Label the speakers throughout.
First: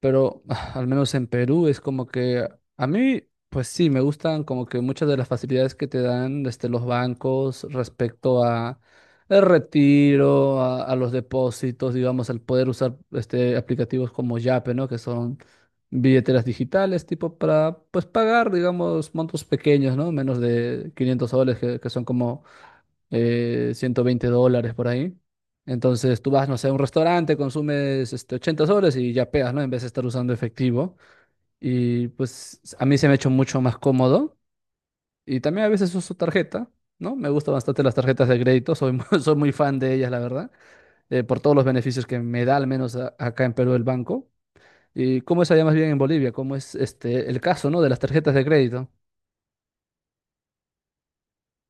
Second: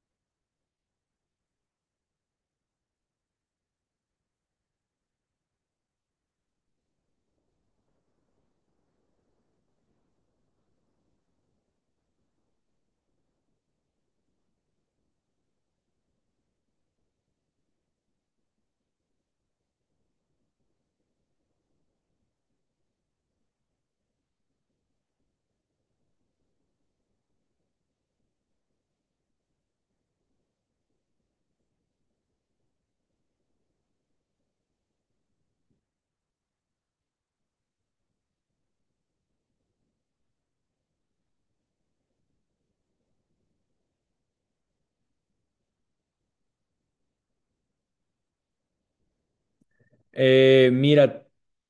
Speaker 1: Pero al menos en Perú es como que a mí, pues sí, me gustan como que muchas de las facilidades que te dan desde los bancos respecto a el retiro, a los depósitos, digamos, al poder usar aplicativos como Yape, ¿no? Que son billeteras digitales, tipo para, pues, pagar, digamos, montos pequeños, ¿no? Menos de 500 soles, que son como 120 dólares por ahí. Entonces tú vas, no sé, a un restaurante, consumes 80 soles y ya pegas, ¿no? En vez de estar usando efectivo. Y pues a mí se me ha hecho mucho más cómodo. Y también a veces uso tarjeta, ¿no? Me gustan bastante las tarjetas de crédito, soy muy fan de ellas, la verdad, por todos los beneficios que me da, al menos acá en Perú, el banco. ¿Y cómo es allá más bien en Bolivia? ¿Cómo es el caso, ¿no? De las tarjetas de crédito.
Speaker 2: Mira,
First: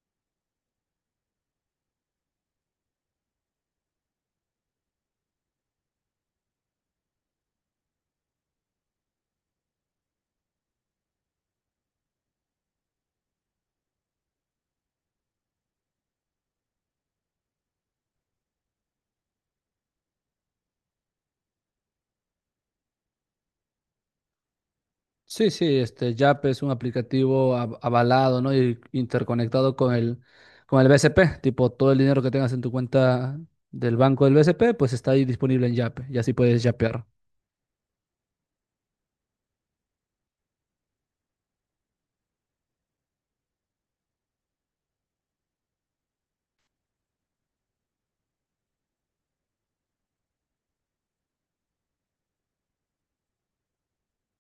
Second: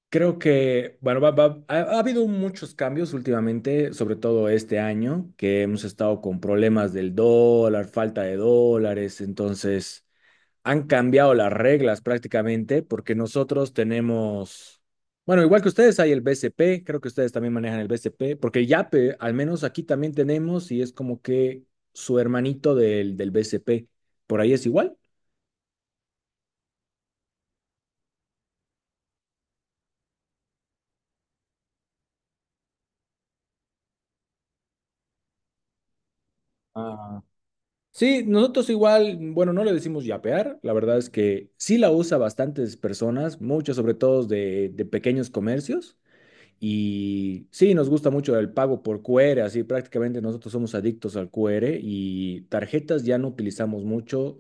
Speaker 2: creo que, bueno, ha habido muchos cambios últimamente, sobre todo este año, que hemos estado con problemas del dólar, falta de dólares, entonces han cambiado las reglas prácticamente porque nosotros tenemos, bueno, igual que ustedes hay el BCP, creo que ustedes también manejan el BCP, porque el YAPE, al menos aquí también tenemos y es como que su hermanito del BCP, por ahí es igual.
Speaker 1: Sí, sí, Yap es un aplicativo avalado, ¿no? Y interconectado con el BCP. Tipo, todo el dinero que tengas en tu cuenta del banco del BCP, pues está ahí disponible en Yap. Y así puedes yapear.
Speaker 2: Sí, nosotros igual, bueno, no le decimos yapear, la verdad es que sí la usa bastantes personas, muchos sobre todo de pequeños comercios, y sí, nos gusta mucho el pago por QR, así prácticamente nosotros somos adictos al QR y tarjetas ya no utilizamos mucho,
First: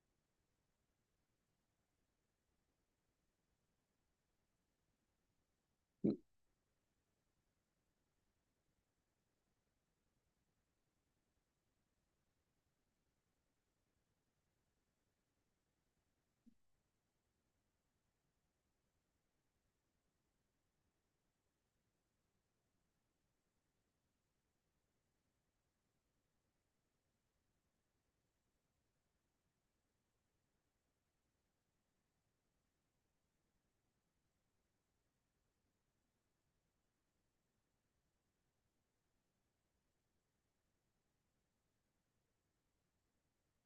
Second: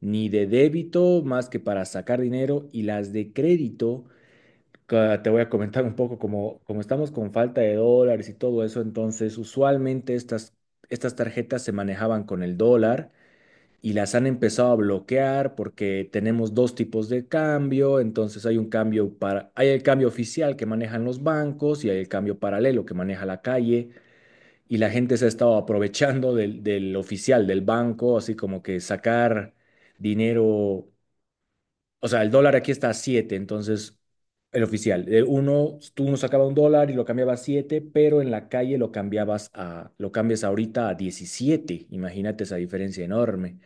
Speaker 2: ni de débito más que para sacar dinero, y las de crédito, te voy a comentar un poco, como, como estamos con falta de dólares y todo eso, entonces usualmente estas tarjetas se manejaban con el dólar y las han empezado a bloquear porque tenemos dos tipos de cambio, entonces hay un cambio para, hay el cambio oficial que manejan los bancos y hay el cambio paralelo que maneja la calle y la gente se ha estado aprovechando del oficial del banco, así como que sacar dinero, o sea, el dólar aquí está a 7, entonces el oficial, de uno, tú uno sacaba un dólar y lo cambiabas a 7, pero en la calle lo cambiabas a, lo cambias ahorita a 17. Imagínate esa diferencia enorme.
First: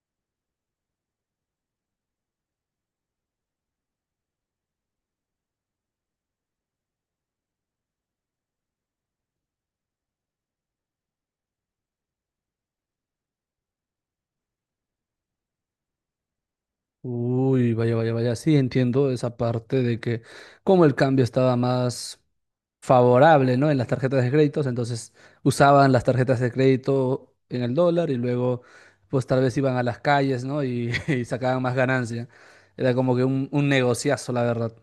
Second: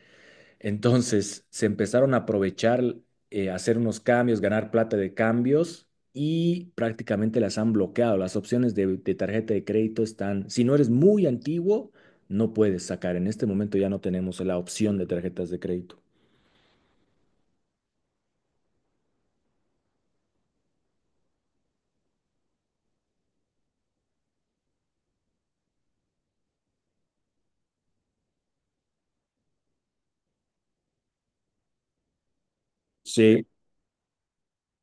Speaker 2: Entonces se empezaron a aprovechar, hacer unos cambios, ganar plata de cambios y prácticamente las han bloqueado. Las opciones de tarjeta de crédito están, si no eres muy antiguo, no puedes sacar. En este momento ya no tenemos la opción de tarjetas de crédito.
Speaker 1: Uy, vaya, vaya, vaya. Sí, entiendo esa parte de que como el cambio estaba más favorable, ¿no? En las tarjetas de créditos, entonces usaban las tarjetas de crédito en el dólar y luego, pues tal vez iban a las calles, ¿no? Y, y sacaban más ganancia. Era como que
Speaker 2: Sí,
Speaker 1: un negociazo, la verdad.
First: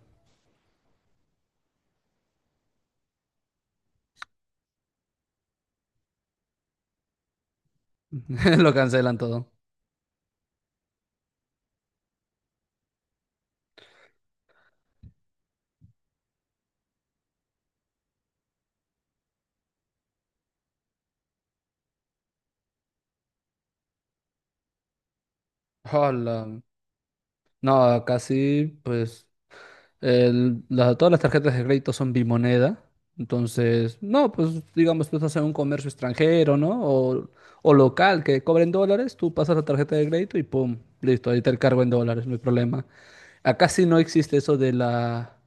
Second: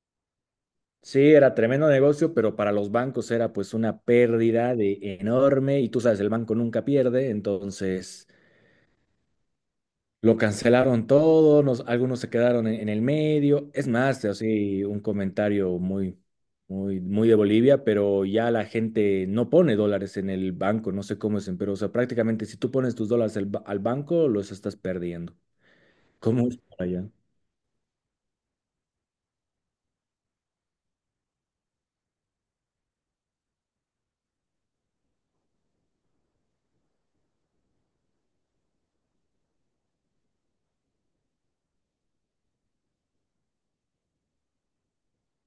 Speaker 2: Sí, era tremendo negocio, pero para los bancos era pues una pérdida de enorme y tú sabes, el banco nunca pierde, entonces
Speaker 1: Lo cancelan todo.
Speaker 2: lo cancelaron todo, algunos se quedaron en el medio. Es más, así un comentario muy, muy, muy de Bolivia, pero ya la gente no pone dólares en el banco, no sé cómo es, pero o sea, prácticamente si tú pones tus dólares al, al banco, los estás perdiendo.
Speaker 1: Hola.
Speaker 2: ¿Cómo es por allá?
Speaker 1: No, casi, pues, todas las tarjetas de crédito son bimoneda. Entonces, no, pues, digamos, tú estás en un comercio extranjero, ¿no? O local que cobren dólares, tú pasas la tarjeta de crédito y pum, listo, ahí te el cargo en dólares, no hay problema. Acá sí no existe eso de la...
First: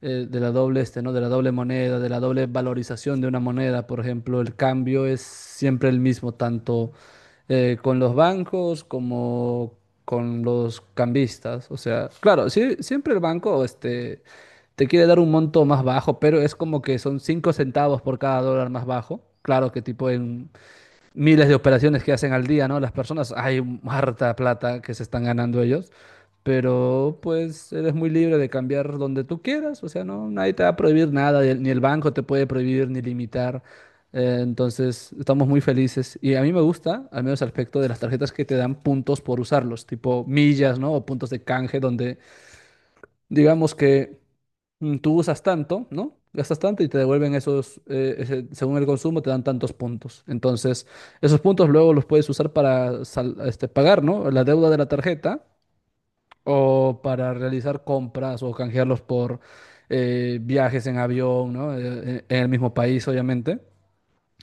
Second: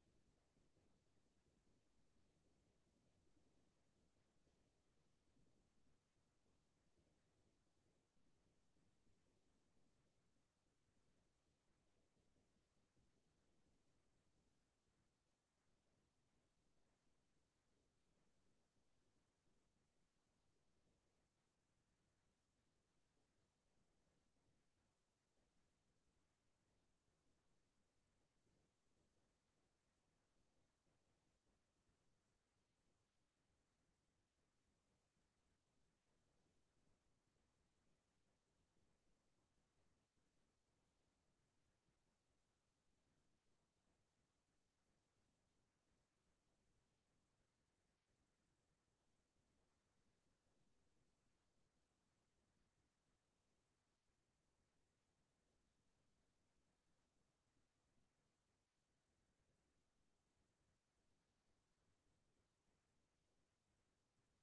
Speaker 1: eh, de la doble ¿no? De la doble moneda, de la doble valorización de una moneda, por ejemplo, el cambio es siempre el mismo, tanto con los bancos como con los cambistas. O sea, claro, sí, siempre el banco te quiere dar un monto más bajo, pero es como que son 5 centavos por cada dólar más bajo. Claro que tipo miles de operaciones que hacen al día, ¿no? Las personas, hay harta plata que se están ganando ellos, pero pues eres muy libre de cambiar donde tú quieras, o sea, no, nadie te va a prohibir nada, y ni el banco te puede prohibir ni limitar. Entonces, estamos muy felices y a mí me gusta, al menos el aspecto de las tarjetas que te dan puntos por usarlos, tipo millas, ¿no? O puntos de canje, donde digamos que tú usas tanto, ¿no? Gastas tanto y te devuelven según el consumo, te dan tantos puntos. Entonces, esos puntos luego los puedes usar para pagar, ¿no? La deuda de la tarjeta o para realizar compras o canjearlos por viajes en avión, ¿no? En el mismo país, obviamente.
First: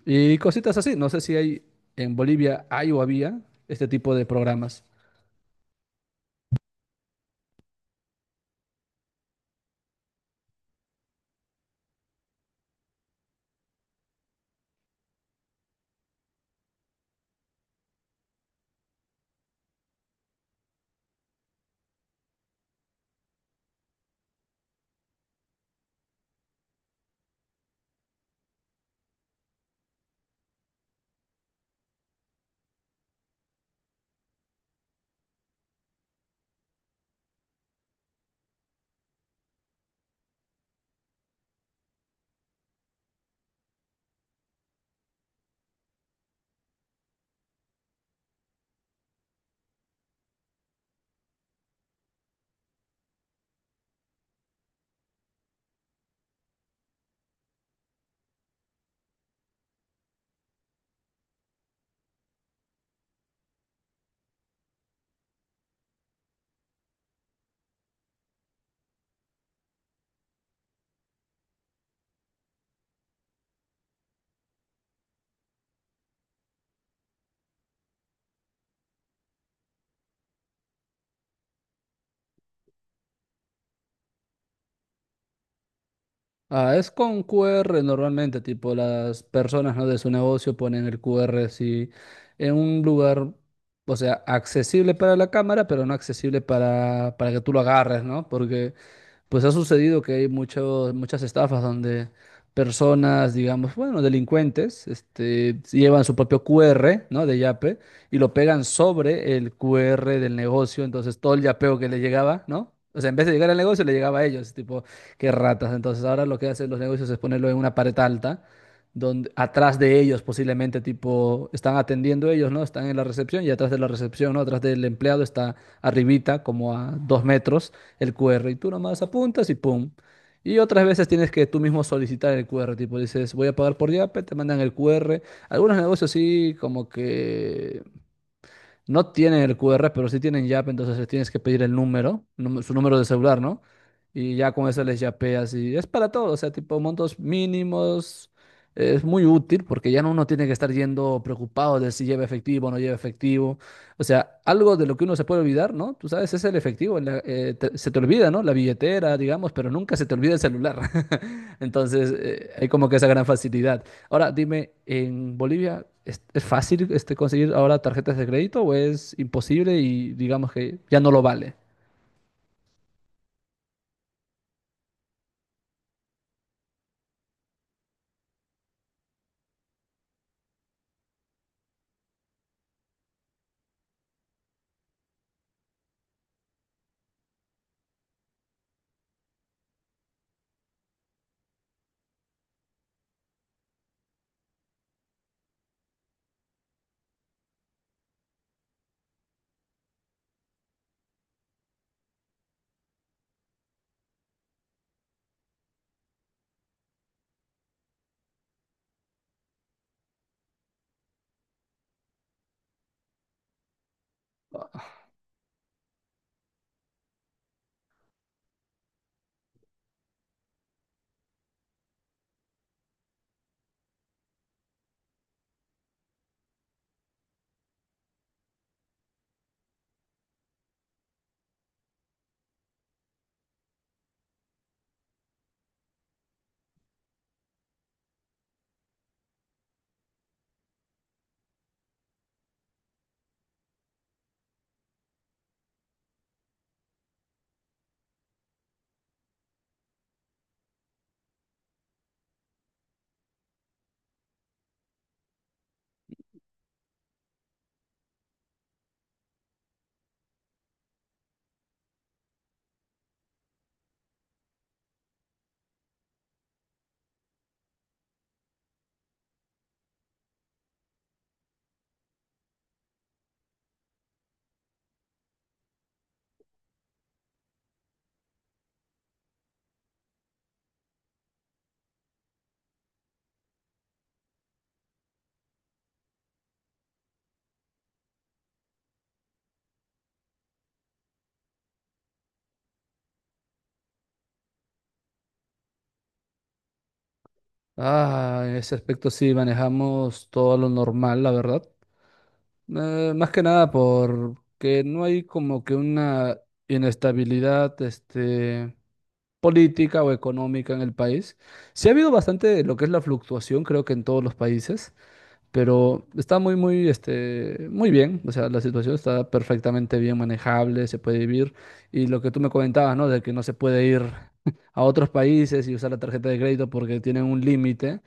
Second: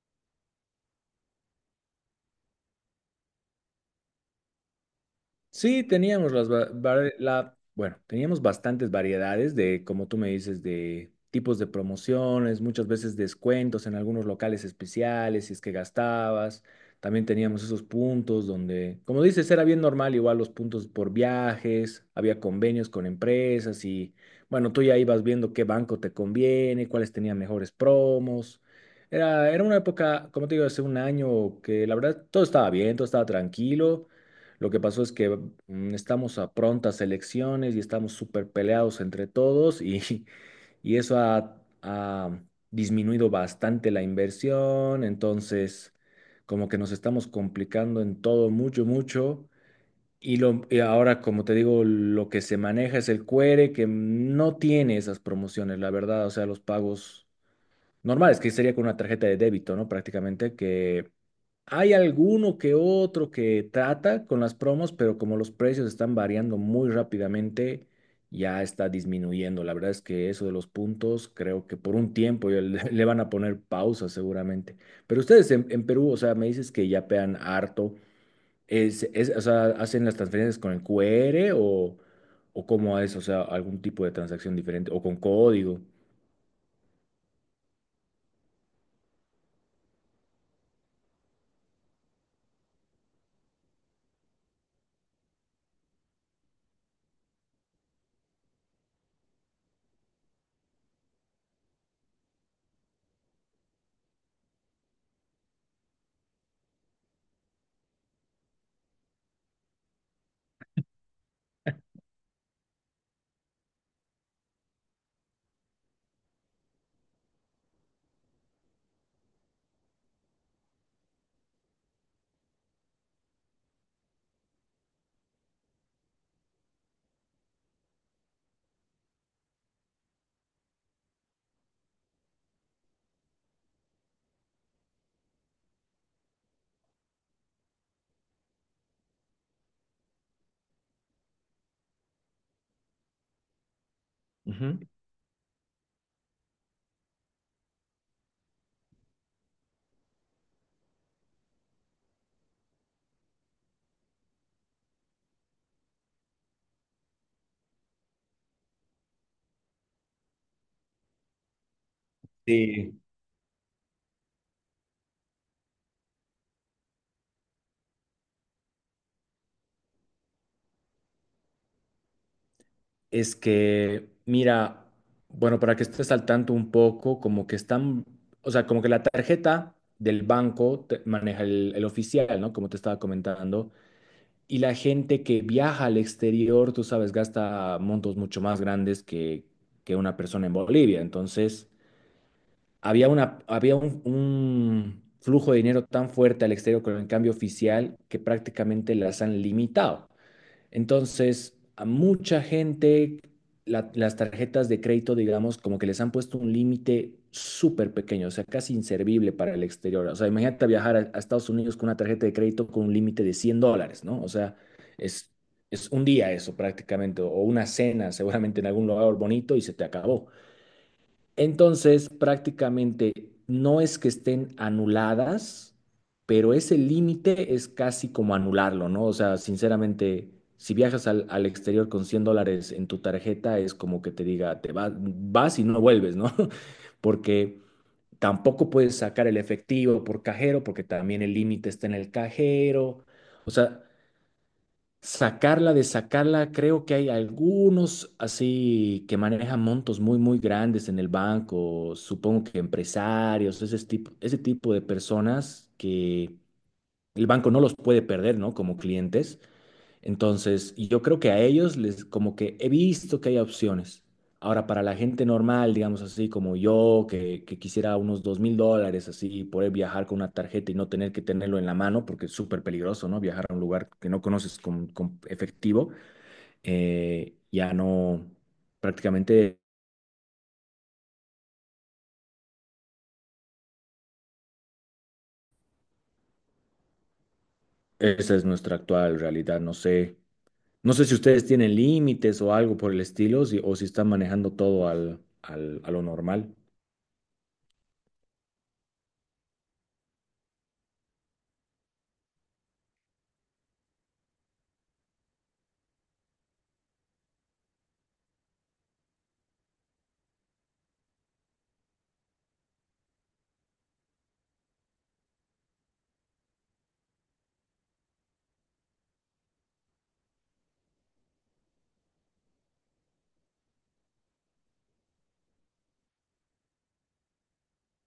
Speaker 1: Y cositas así. No sé si hay en Bolivia, hay o había este tipo de programas.
Speaker 2: Sí, teníamos las va- var- la, bueno, teníamos bastantes variedades de, como tú me dices, de tipos de promociones, muchas veces descuentos en algunos locales especiales, si es que gastabas. También teníamos esos puntos donde, como dices, era bien normal, igual los puntos por viajes, había convenios con empresas y, bueno, tú ya ibas viendo qué banco te conviene, cuáles tenían mejores promos. Era una época, como te digo, hace un año que la verdad todo estaba bien, todo estaba tranquilo. Lo que pasó es que estamos a prontas elecciones y estamos súper peleados entre todos, y y eso ha disminuido bastante la inversión, entonces como que nos estamos complicando en todo mucho, mucho. Y, lo, y ahora, como te digo, lo que se maneja es el QR que no tiene esas promociones, la verdad, o sea, los pagos normales, que sería con una tarjeta de débito, ¿no? Prácticamente que hay alguno que otro que trata con las promos, pero como los precios están variando muy rápidamente, ya está disminuyendo. La verdad es que eso de los puntos, creo que por un tiempo ya le, le van a poner pausa seguramente. Pero ustedes en Perú, o sea, me dices que ya pean harto. O sea, ¿hacen las transferencias con el QR o cómo es? O sea, algún tipo de transacción diferente o con código.
Speaker 1: Ah, es con Q R normalmente, tipo las personas, ¿no? de su negocio ponen el Q R así en un lugar, o sea, accesible para la cámara, pero no accesible para que tú lo agarres, ¿no? Porque pues ha sucedido que hay muchos, muchas estafas donde personas, digamos, bueno, delincuentes, llevan su propio QR, ¿no? De Yape y lo pegan sobre el QR del negocio, entonces todo el yapeo que le llegaba, ¿no? O sea, en vez de llegar al negocio, le llegaba a ellos, tipo, qué ratas. Entonces, ahora lo que hacen los negocios es ponerlo en una pared alta, donde atrás de ellos posiblemente, tipo, están atendiendo ellos, ¿no? Están en la recepción y atrás de la recepción, ¿no? Atrás del empleado está arribita, como a 2 metros el QR y tú nomás apuntas y pum. Y otras veces tienes que tú mismo solicitar el QR, tipo dices, voy a pagar por Yape, te mandan el QR. Algunos negocios sí, como que no tienen el QR, pero sí tienen yape entonces les tienes que pedir el número, su número de celular, ¿no? Y ya con
Speaker 2: Ujú.
Speaker 1: eso les yapeas y es para todo, o sea, tipo montos mínimos. Es muy útil porque ya no uno tiene que estar yendo preocupado de si lleva efectivo o no lleva efectivo. O sea, algo de lo que uno se puede olvidar, ¿no? Tú sabes, es el efectivo. Se te olvida, ¿no? La billetera, digamos, pero nunca se te olvida el celular. Entonces, hay como que
Speaker 2: Sí.
Speaker 1: esa gran facilidad. Ahora, dime, ¿en Bolivia es fácil conseguir ahora tarjetas de crédito o es imposible y digamos que ya no lo vale?
Speaker 2: Es que, mira, bueno, para que estés al tanto un poco, como que están, o sea, como que la tarjeta del banco maneja el oficial, ¿no? Como te estaba comentando. Y la gente que viaja al exterior, tú sabes, gasta montos mucho más grandes que una persona en Bolivia. Entonces, había una, había un flujo de dinero tan fuerte al exterior con el cambio oficial que prácticamente las han limitado. Entonces, a mucha gente las tarjetas de crédito, digamos, como que les han puesto un límite súper pequeño, o sea, casi inservible para el exterior. O sea, imagínate viajar a Estados Unidos con una tarjeta de crédito con un límite de $100, ¿no? O sea, es, es un día eso prácticamente, o una cena seguramente en algún lugar bonito y se te acabó. Entonces, prácticamente no es que estén anuladas, pero ese límite es casi como anularlo, ¿no? O sea, sinceramente, si viajas al, al exterior con $100 en tu tarjeta, es como que te diga, te vas, vas y no vuelves, ¿no? Porque tampoco puedes sacar el efectivo por cajero, porque también el límite está en el cajero. O sea, sacarla de sacarla, creo que hay algunos así que manejan montos muy, muy grandes en el banco, supongo que empresarios, ese tipo de personas que el banco no los puede perder, ¿no? Como clientes. Entonces, y yo creo que a ellos les como que he visto que hay opciones. Ahora, para la gente normal, digamos así, como yo, que quisiera unos $2.000, así, poder viajar con una tarjeta y no tener que tenerlo en la mano, porque es súper peligroso, ¿no? Viajar a un lugar que no conoces con efectivo, ya no, prácticamente esa es nuestra actual realidad. No sé, no sé si ustedes tienen límites o algo por el estilo, o si están manejando todo al, a lo normal.
Speaker 1: Ah, en ese aspecto sí manejamos todo lo normal, la verdad. Más que nada porque no hay como que una inestabilidad, política o económica en el país. Sí ha habido bastante lo que es la fluctuación, creo que en todos los países, pero está muy, muy, muy bien. O sea, la situación está perfectamente bien manejable, se puede vivir. Y lo que tú me comentabas, ¿no? De que no se puede ir a otros países y usar la tarjeta de crédito porque tienen un límite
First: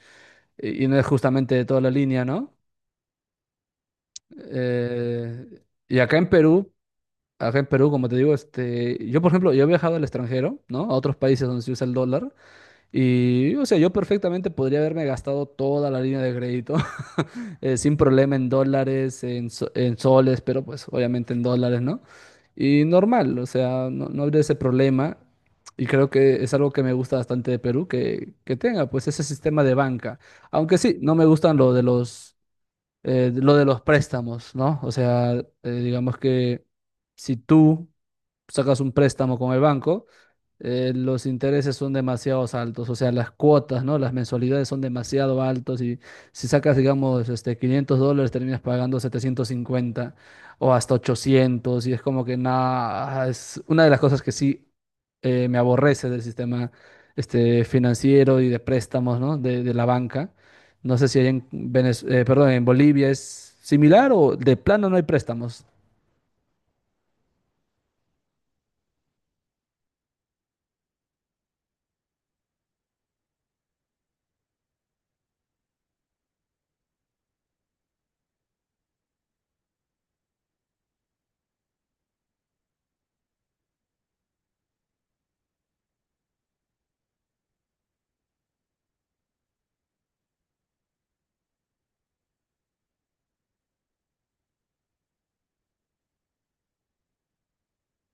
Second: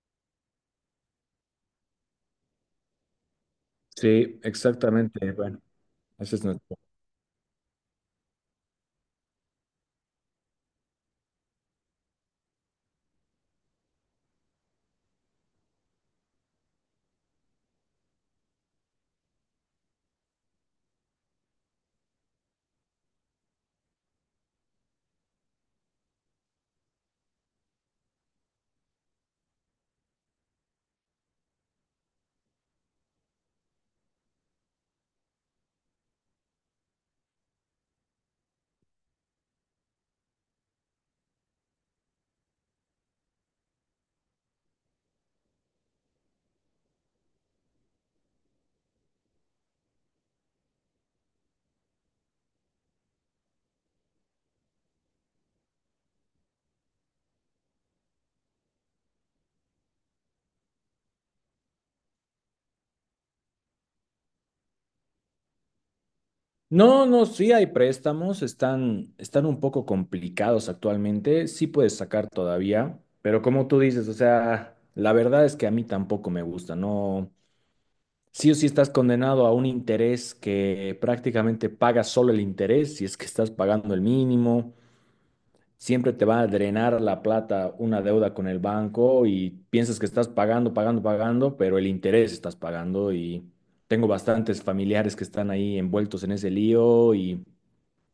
Speaker 1: y no es justamente de toda la línea, ¿no?
Speaker 2: Sí, exactamente.
Speaker 1: Eh,
Speaker 2: Bueno.
Speaker 1: y acá en
Speaker 2: Ese es
Speaker 1: Perú,
Speaker 2: nuestro-
Speaker 1: acá en Perú, como te digo, yo por ejemplo, yo he viajado al extranjero, ¿no? A otros países donde se usa el dólar y, o sea, yo perfectamente podría haberme gastado toda la línea de crédito sin problema en dólares, en soles, pero pues obviamente en dólares, ¿no? Y normal, o sea, no, no habría ese problema. Y creo que es algo que me gusta bastante de Perú, que tenga pues ese sistema de banca. Aunque sí, no me gustan lo de los préstamos, ¿no? O sea, digamos que si tú sacas un préstamo con el banco, los intereses son demasiado altos, o sea, las cuotas, ¿no? Las mensualidades son demasiado altos y si sacas, digamos, 500 dólares terminas pagando 750 o hasta 800 y es como que nada, es una de las cosas que sí me aborrece del sistema financiero y de préstamos, ¿no? De la banca. No sé si hay en perdón, en Bolivia es similar o de plano no hay préstamos.
Speaker 2: No, no, sí hay préstamos, están, están un poco complicados actualmente, sí puedes sacar todavía, pero como tú dices, o sea, la verdad es que a mí tampoco me gusta, no, sí o sí estás condenado a un interés que prácticamente pagas solo el interés, si es que estás pagando el mínimo, siempre te va a drenar la plata una deuda con el banco y piensas que estás pagando, pagando, pagando, pero el interés estás pagando y tengo bastantes familiares que están ahí envueltos en ese lío y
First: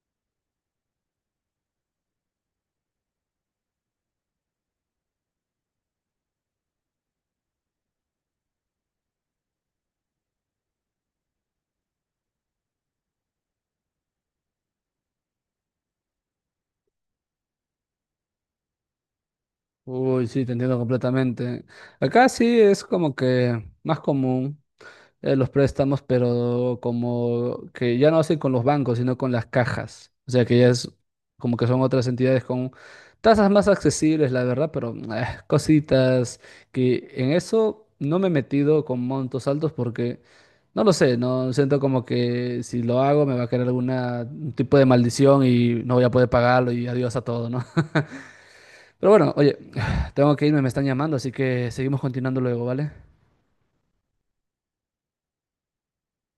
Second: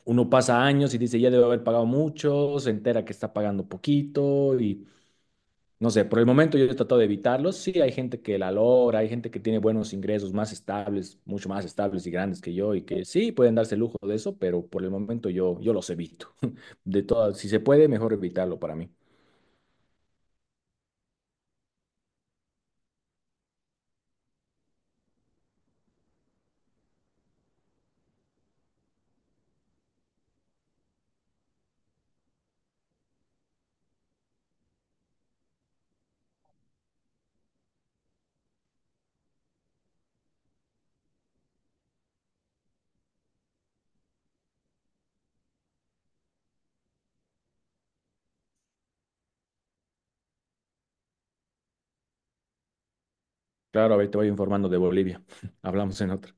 Speaker 2: uno pasa años y dice, ya debo haber pagado mucho, se entera que está pagando poquito y no sé, por el momento yo he tratado de evitarlos. Sí, hay gente que la logra, hay gente que tiene buenos ingresos más estables, mucho más estables y grandes que yo, y que sí pueden darse el lujo de eso, pero por el momento yo, yo los evito. De todas, si se puede, mejor evitarlo para mí.
Speaker 1: Uy, sí, te entiendo completamente. Acá sí es como que más común. Los préstamos, pero como que ya no hacen con los bancos, sino con las cajas. O sea que ya es como que son otras entidades con tasas más accesibles, la verdad, pero cositas que en eso no me he metido con montos altos porque no lo sé, no siento como que si lo hago me va a caer alguna un tipo de maldición y no voy a poder pagarlo y adiós a todo, ¿no? Pero bueno, oye, tengo que irme, me están llamando, así que seguimos continuando luego, ¿vale?
Speaker 2: Claro, a ver, te voy informando de Bolivia. Hablamos en otra.